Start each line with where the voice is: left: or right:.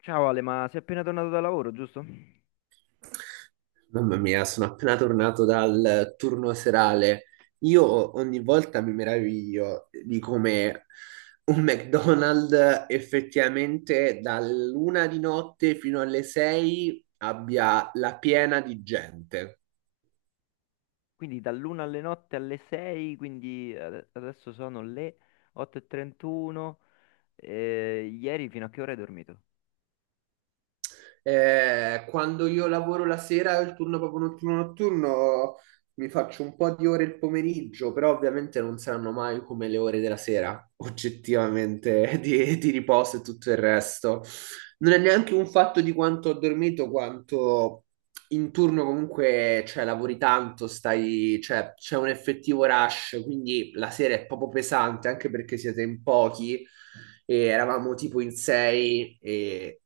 left: Ciao Ale, ma sei appena tornato da lavoro, giusto?
right: Mamma mia, sono appena tornato dal turno serale. Io ogni volta mi meraviglio di come un McDonald's effettivamente dall'una di notte fino alle sei abbia la piena di gente.
left: Quindi dall'una alle notte alle 6, quindi adesso sono le 8:31. Ieri fino a che ora hai dormito?
right: Quando io lavoro la sera, il turno proprio notturno notturno, mi faccio un po' di ore il pomeriggio, però ovviamente non saranno mai come le ore della sera, oggettivamente, di riposo e tutto il resto. Non è neanche un fatto di quanto ho dormito, quanto in turno comunque, cioè, lavori tanto, stai, cioè, c'è un effettivo rush, quindi la sera è proprio pesante, anche perché siete in pochi e eravamo tipo in sei, e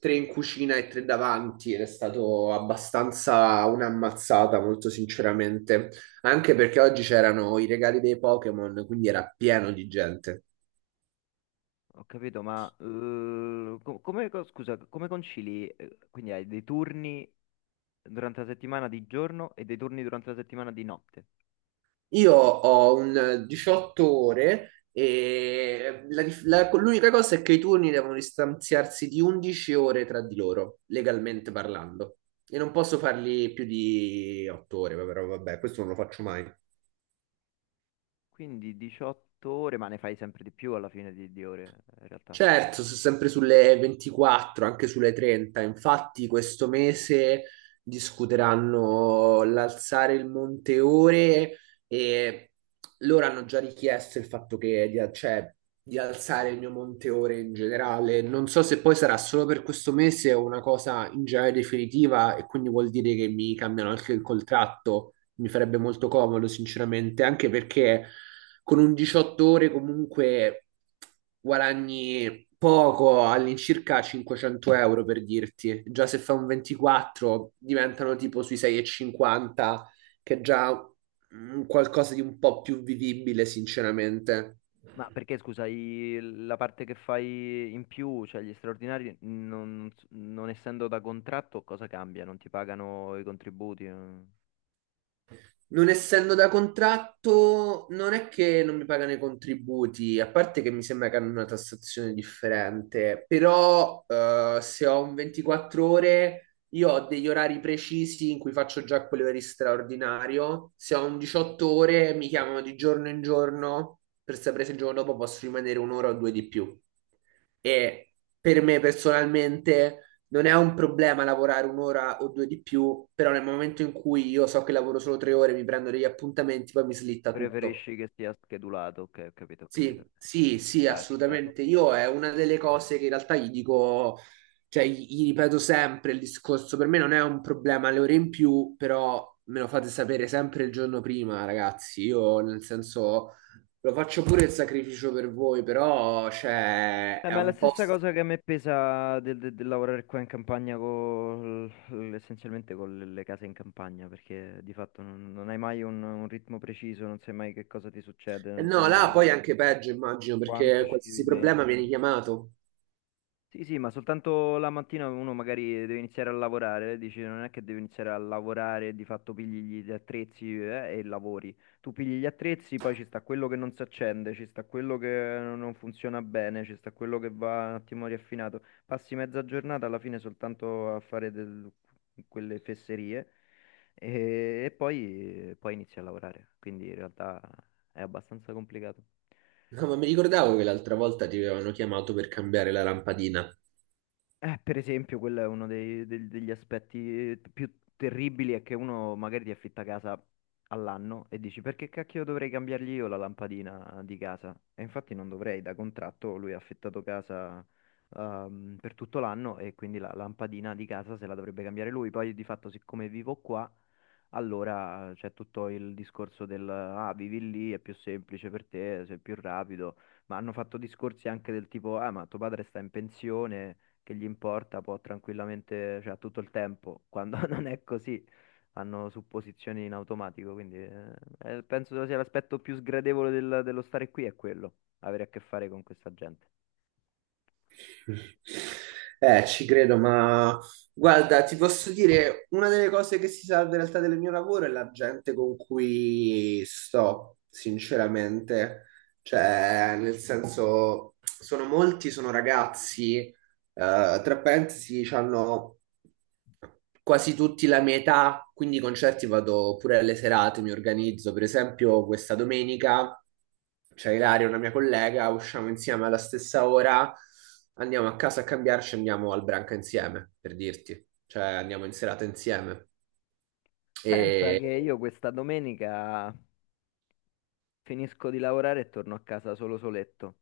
right: tre in cucina e tre davanti ed è stato abbastanza un'ammazzata, molto sinceramente, anche perché oggi c'erano i regali dei Pokémon, quindi era pieno di gente.
left: Ho capito, ma come, scusa, come concili? Quindi hai dei turni durante la settimana di giorno e dei turni durante la settimana di notte.
right: Io ho un 18 ore e l'unica cosa è che i turni devono distanziarsi di 11 ore tra di loro, legalmente parlando. E non posso farli più di 8 ore, però vabbè, questo non lo faccio mai.
left: Quindi 18 ore, ma ne fai sempre di più alla fine di ore, in realtà.
right: Certo, sono sempre sulle 24, anche sulle 30. Infatti, questo mese discuteranno l'alzare il monte ore e loro hanno già richiesto il fatto che cioè, di alzare il mio monte ore in generale. Non so se poi sarà solo per questo mese o una cosa in generale definitiva, e quindi vuol dire che mi cambiano anche il contratto. Mi farebbe molto comodo, sinceramente, anche perché con un 18 ore comunque guadagni poco, all'incirca 500 euro per dirti. Già se fa un 24 diventano tipo sui 6,50, che è già mm, qualcosa di un po' più vivibile, sinceramente.
left: Ma perché scusa, la parte che fai in più, cioè gli straordinari, non essendo da contratto, cosa cambia? Non ti pagano i contributi, eh?
right: Non essendo da contratto, non è che non mi pagano i contributi, a parte che mi sembra che hanno una tassazione differente, però se ho un 24 ore, io ho degli orari precisi in cui faccio già quell'ora di straordinario, se ho un 18 ore mi chiamano di giorno in giorno per sapere se il giorno dopo posso rimanere un'ora o due di più. E per me personalmente non è un problema lavorare un'ora o due di più, però nel momento in cui io so che lavoro solo 3 ore, mi prendo degli appuntamenti, poi mi slitta tutto.
left: Preferisci che sia schedulato? Ok, ho capito, ho capito.
right: Sì, sì,
left: Sì, ci
right: sì,
left: sta, ci sta.
right: assolutamente. Io è una delle cose che in realtà gli dico, cioè gli ripeto sempre il discorso, per me non è un problema le ore in più, però me lo fate sapere sempre il giorno prima, ragazzi. Io nel senso lo faccio pure il sacrificio per voi, però cioè, è
left: Ma è la
right: un po'.
left: stessa cosa che a me pesa del lavorare qua in campagna essenzialmente con le case in campagna, perché di fatto non hai mai un ritmo preciso, non sai mai che cosa ti succede, non sai
right: No, là
left: mai
right: poi è anche peggio, immagino,
left: quanto
right: perché
left: ci devi
right: qualsiasi problema
left: mettere.
right: viene chiamato.
left: Sì, sì, ma soltanto la mattina uno magari deve iniziare a lavorare, dici non è che devi iniziare a lavorare, di fatto pigli gli attrezzi, e lavori. Tu pigli gli attrezzi, poi ci sta quello che non si accende, ci sta quello che non funziona bene, ci sta quello che va un attimo riaffinato. Passi mezza giornata alla fine soltanto a fare quelle fesserie e poi, poi inizi a lavorare, quindi in realtà è abbastanza complicato.
right: No, ma mi ricordavo che l'altra volta ti avevano chiamato per cambiare la lampadina.
left: Per esempio, quello è uno degli aspetti più terribili, è che uno magari ti affitta casa all'anno e dici perché cacchio dovrei cambiargli io la lampadina di casa? E infatti non dovrei, da contratto lui ha affittato casa per tutto l'anno e quindi la lampadina di casa se la dovrebbe cambiare lui. Poi di fatto, siccome vivo qua, allora c'è tutto il discorso del ah, vivi lì, è più semplice per te, sei più rapido, ma hanno fatto discorsi anche del tipo ah, ma tuo padre sta in pensione, che gli importa, può tranquillamente, cioè ha tutto il tempo, quando non è così, hanno supposizioni in automatico, quindi penso sia l'aspetto più sgradevole dello stare qui è quello, avere a che fare con questa gente.
right: Ci credo, ma guarda, ti posso dire, una delle cose che si salva in realtà del mio lavoro è la gente con cui sto, sinceramente. Cioè, nel senso, sono molti, sono ragazzi. Tra parentesi, hanno quasi tutti la mia età, quindi i concerti vado pure alle serate, mi organizzo. Per esempio, questa domenica c'è Ilaria, una mia collega, usciamo insieme alla stessa ora, andiamo a casa a cambiarci, andiamo al Branca insieme, per dirti. Cioè, andiamo in serata insieme.
left: Pensa
right: E
left: che io questa domenica finisco di lavorare e torno a casa solo soletto.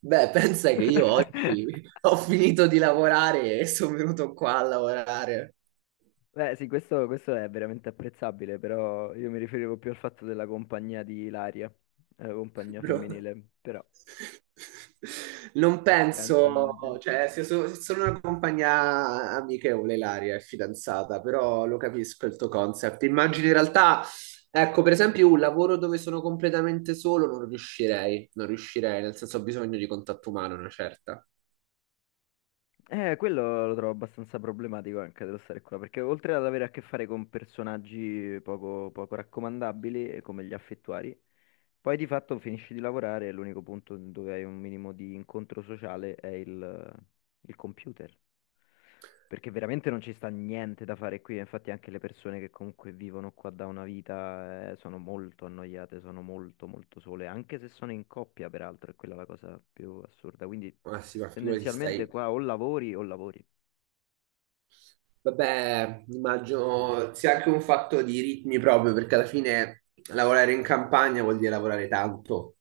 right: beh, pensa che io oggi ho finito di lavorare e sono venuto qua a lavorare,
left: Beh, sì, questo è veramente apprezzabile, però io mi riferivo più al fatto della compagnia di Ilaria, compagnia
right: bro.
left: femminile, però
right: Non
left: pazienza,
right: penso,
left: immagino.
right: cioè, se sono una compagnia amichevole, Ilaria è fidanzata, però lo capisco il tuo concept. Immagino in realtà, ecco, per esempio, un lavoro dove sono completamente solo non riuscirei, non riuscirei, nel senso ho bisogno di contatto umano, una certa.
left: Quello lo trovo abbastanza problematico anche dello stare qua, perché oltre ad avere a che fare con personaggi poco, poco raccomandabili, come gli affettuari, poi di fatto finisci di lavorare e l'unico punto dove hai un minimo di incontro sociale è il computer, perché veramente non ci sta niente da fare qui, infatti anche le persone che comunque vivono qua da una vita, sono molto annoiate, sono molto molto sole, anche se sono in coppia peraltro, è quella la cosa più assurda, quindi
right: Ma sì, ma figurati
left: tendenzialmente
right: stai.
left: qua o lavori o lavori.
right: Vabbè, immagino sia anche un fatto di ritmi proprio, perché alla fine lavorare in campagna vuol dire lavorare tanto.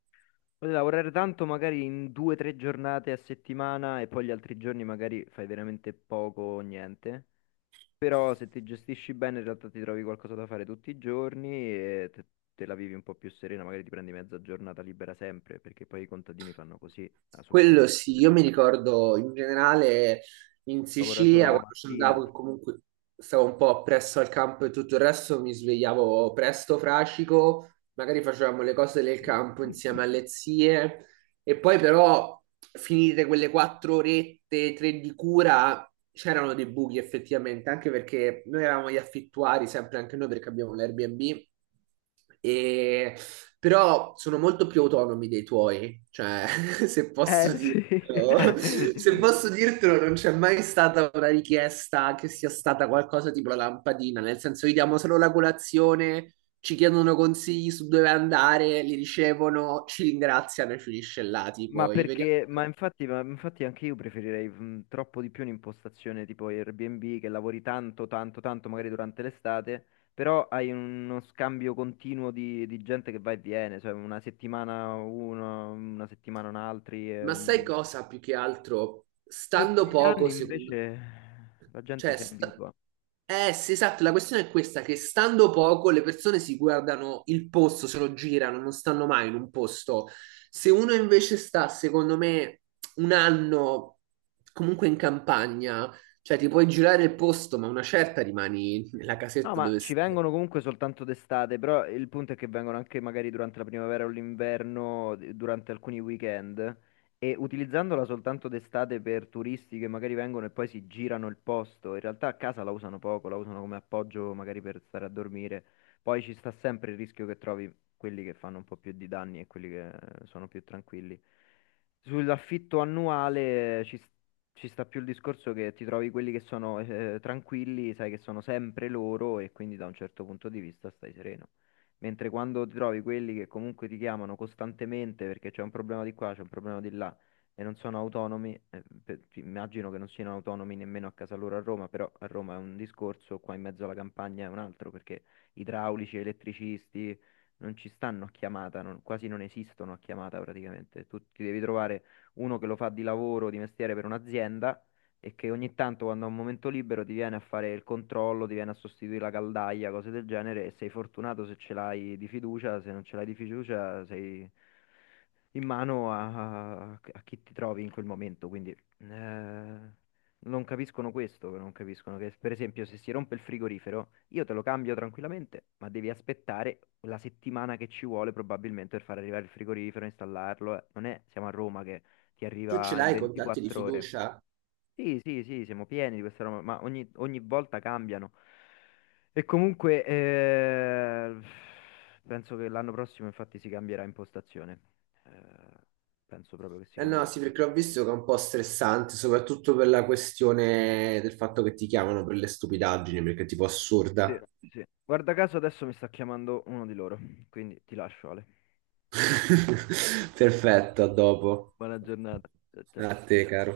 left: Puoi lavorare tanto magari in due o tre giornate a settimana e poi gli altri giorni magari fai veramente poco o niente. Però se ti gestisci bene in realtà ti trovi qualcosa da fare tutti i giorni e te la vivi un po' più serena, magari ti prendi mezza giornata libera sempre, perché poi i contadini fanno così, ah, soprattutto
right: Quello sì,
left: durante
right: io mi
left: l'estate.
right: ricordo in generale in
left: Lavora
right: Sicilia
left: solo la
right: quando ci
left: mattina.
right: andavo, che comunque stavo un po' presso al campo e tutto il resto, mi svegliavo presto, fracico, magari facevamo le cose del campo insieme alle zie, e poi però finite quelle 4 orette, tre di cura, c'erano dei buchi effettivamente, anche perché noi eravamo gli affittuari, sempre anche noi perché abbiamo l'Airbnb. E però sono molto più autonomi dei tuoi, cioè se posso
left: Eh sì.
right: dirtelo, se posso dirtelo non c'è mai stata una richiesta che sia stata qualcosa tipo la lampadina, nel senso gli diamo solo la colazione, ci chiedono consigli su dove andare, li ricevono, ci ringraziano e finisce là,
left: Ma
right: tipo, li vediamo.
left: perché, ma infatti anche io preferirei troppo di più un'impostazione tipo Airbnb, che lavori tanto, tanto, tanto, magari durante l'estate, però hai uno scambio continuo di gente che va e viene, cioè una settimana uno, una settimana un altri.
right: Ma sai
left: Mh,
right: cosa più che altro?
left: tutti
right: Stando
left: gli anni
right: poco, secondo.
left: invece la gente
right: Cioè,
left: si abitua.
right: eh sì, esatto, la questione è questa, che stando poco le persone si guardano il posto, se lo girano, non stanno mai in un posto. Se uno invece sta, secondo me, un anno comunque in campagna, cioè ti puoi girare il posto, ma una certa rimani nella
left: No,
right: casetta
left: ma
right: dove
left: ci
right: stai.
left: vengono comunque soltanto d'estate, però il punto è che vengono anche magari durante la primavera o l'inverno, durante alcuni weekend, e utilizzandola soltanto d'estate per turisti che magari vengono e poi si girano il posto, in realtà a casa la usano poco, la usano come appoggio magari per stare a dormire, poi ci sta sempre il rischio che trovi quelli che fanno un po' più di danni e quelli che sono più tranquilli. Sull'affitto annuale ci sta più il discorso che ti trovi quelli che sono tranquilli, sai che sono sempre loro e quindi da un certo punto di vista stai sereno. Mentre quando ti trovi quelli che comunque ti chiamano costantemente perché c'è un problema di qua, c'è un problema di là e non sono autonomi, immagino che non siano autonomi nemmeno a casa loro a Roma, però a Roma è un discorso, qua in mezzo alla campagna è un altro, perché idraulici, elettricisti non ci stanno a chiamata, quasi non esistono a chiamata praticamente. Tu ti devi trovare uno che lo fa di lavoro, di mestiere per un'azienda, e che ogni tanto quando ha un momento libero ti viene a fare il controllo, ti viene a sostituire la caldaia, cose del genere, e sei fortunato se ce l'hai di fiducia, se non ce l'hai di fiducia sei in mano a chi ti trovi in quel momento, quindi non capiscono questo, non capiscono che per esempio se si rompe il frigorifero io te lo cambio tranquillamente, ma devi aspettare la settimana che ci vuole probabilmente per far arrivare il frigorifero, installarlo, eh. Non è, siamo a Roma che ti
right: Tu ce
left: arriva in
right: l'hai i contatti di
left: 24 ore.
right: fiducia?
left: Sì, sì, sì, siamo pieni di questa roba, ma ogni volta cambiano. E comunque, penso che l'anno prossimo infatti si cambierà impostazione. Eh, penso proprio che si
right: Eh no,
left: cambierà
right: sì, perché ho
left: impostazione.
right: visto che è un po' stressante, soprattutto per la questione del fatto che ti chiamano per le stupidaggini, perché è tipo
left: Sì,
right: assurda.
left: sì. Guarda caso adesso mi sta chiamando uno di loro, quindi ti lascio, Ale.
right: Perfetto, a dopo.
left: Buona giornata. Ciao,
right: A
left: ciao.
right: te, caro.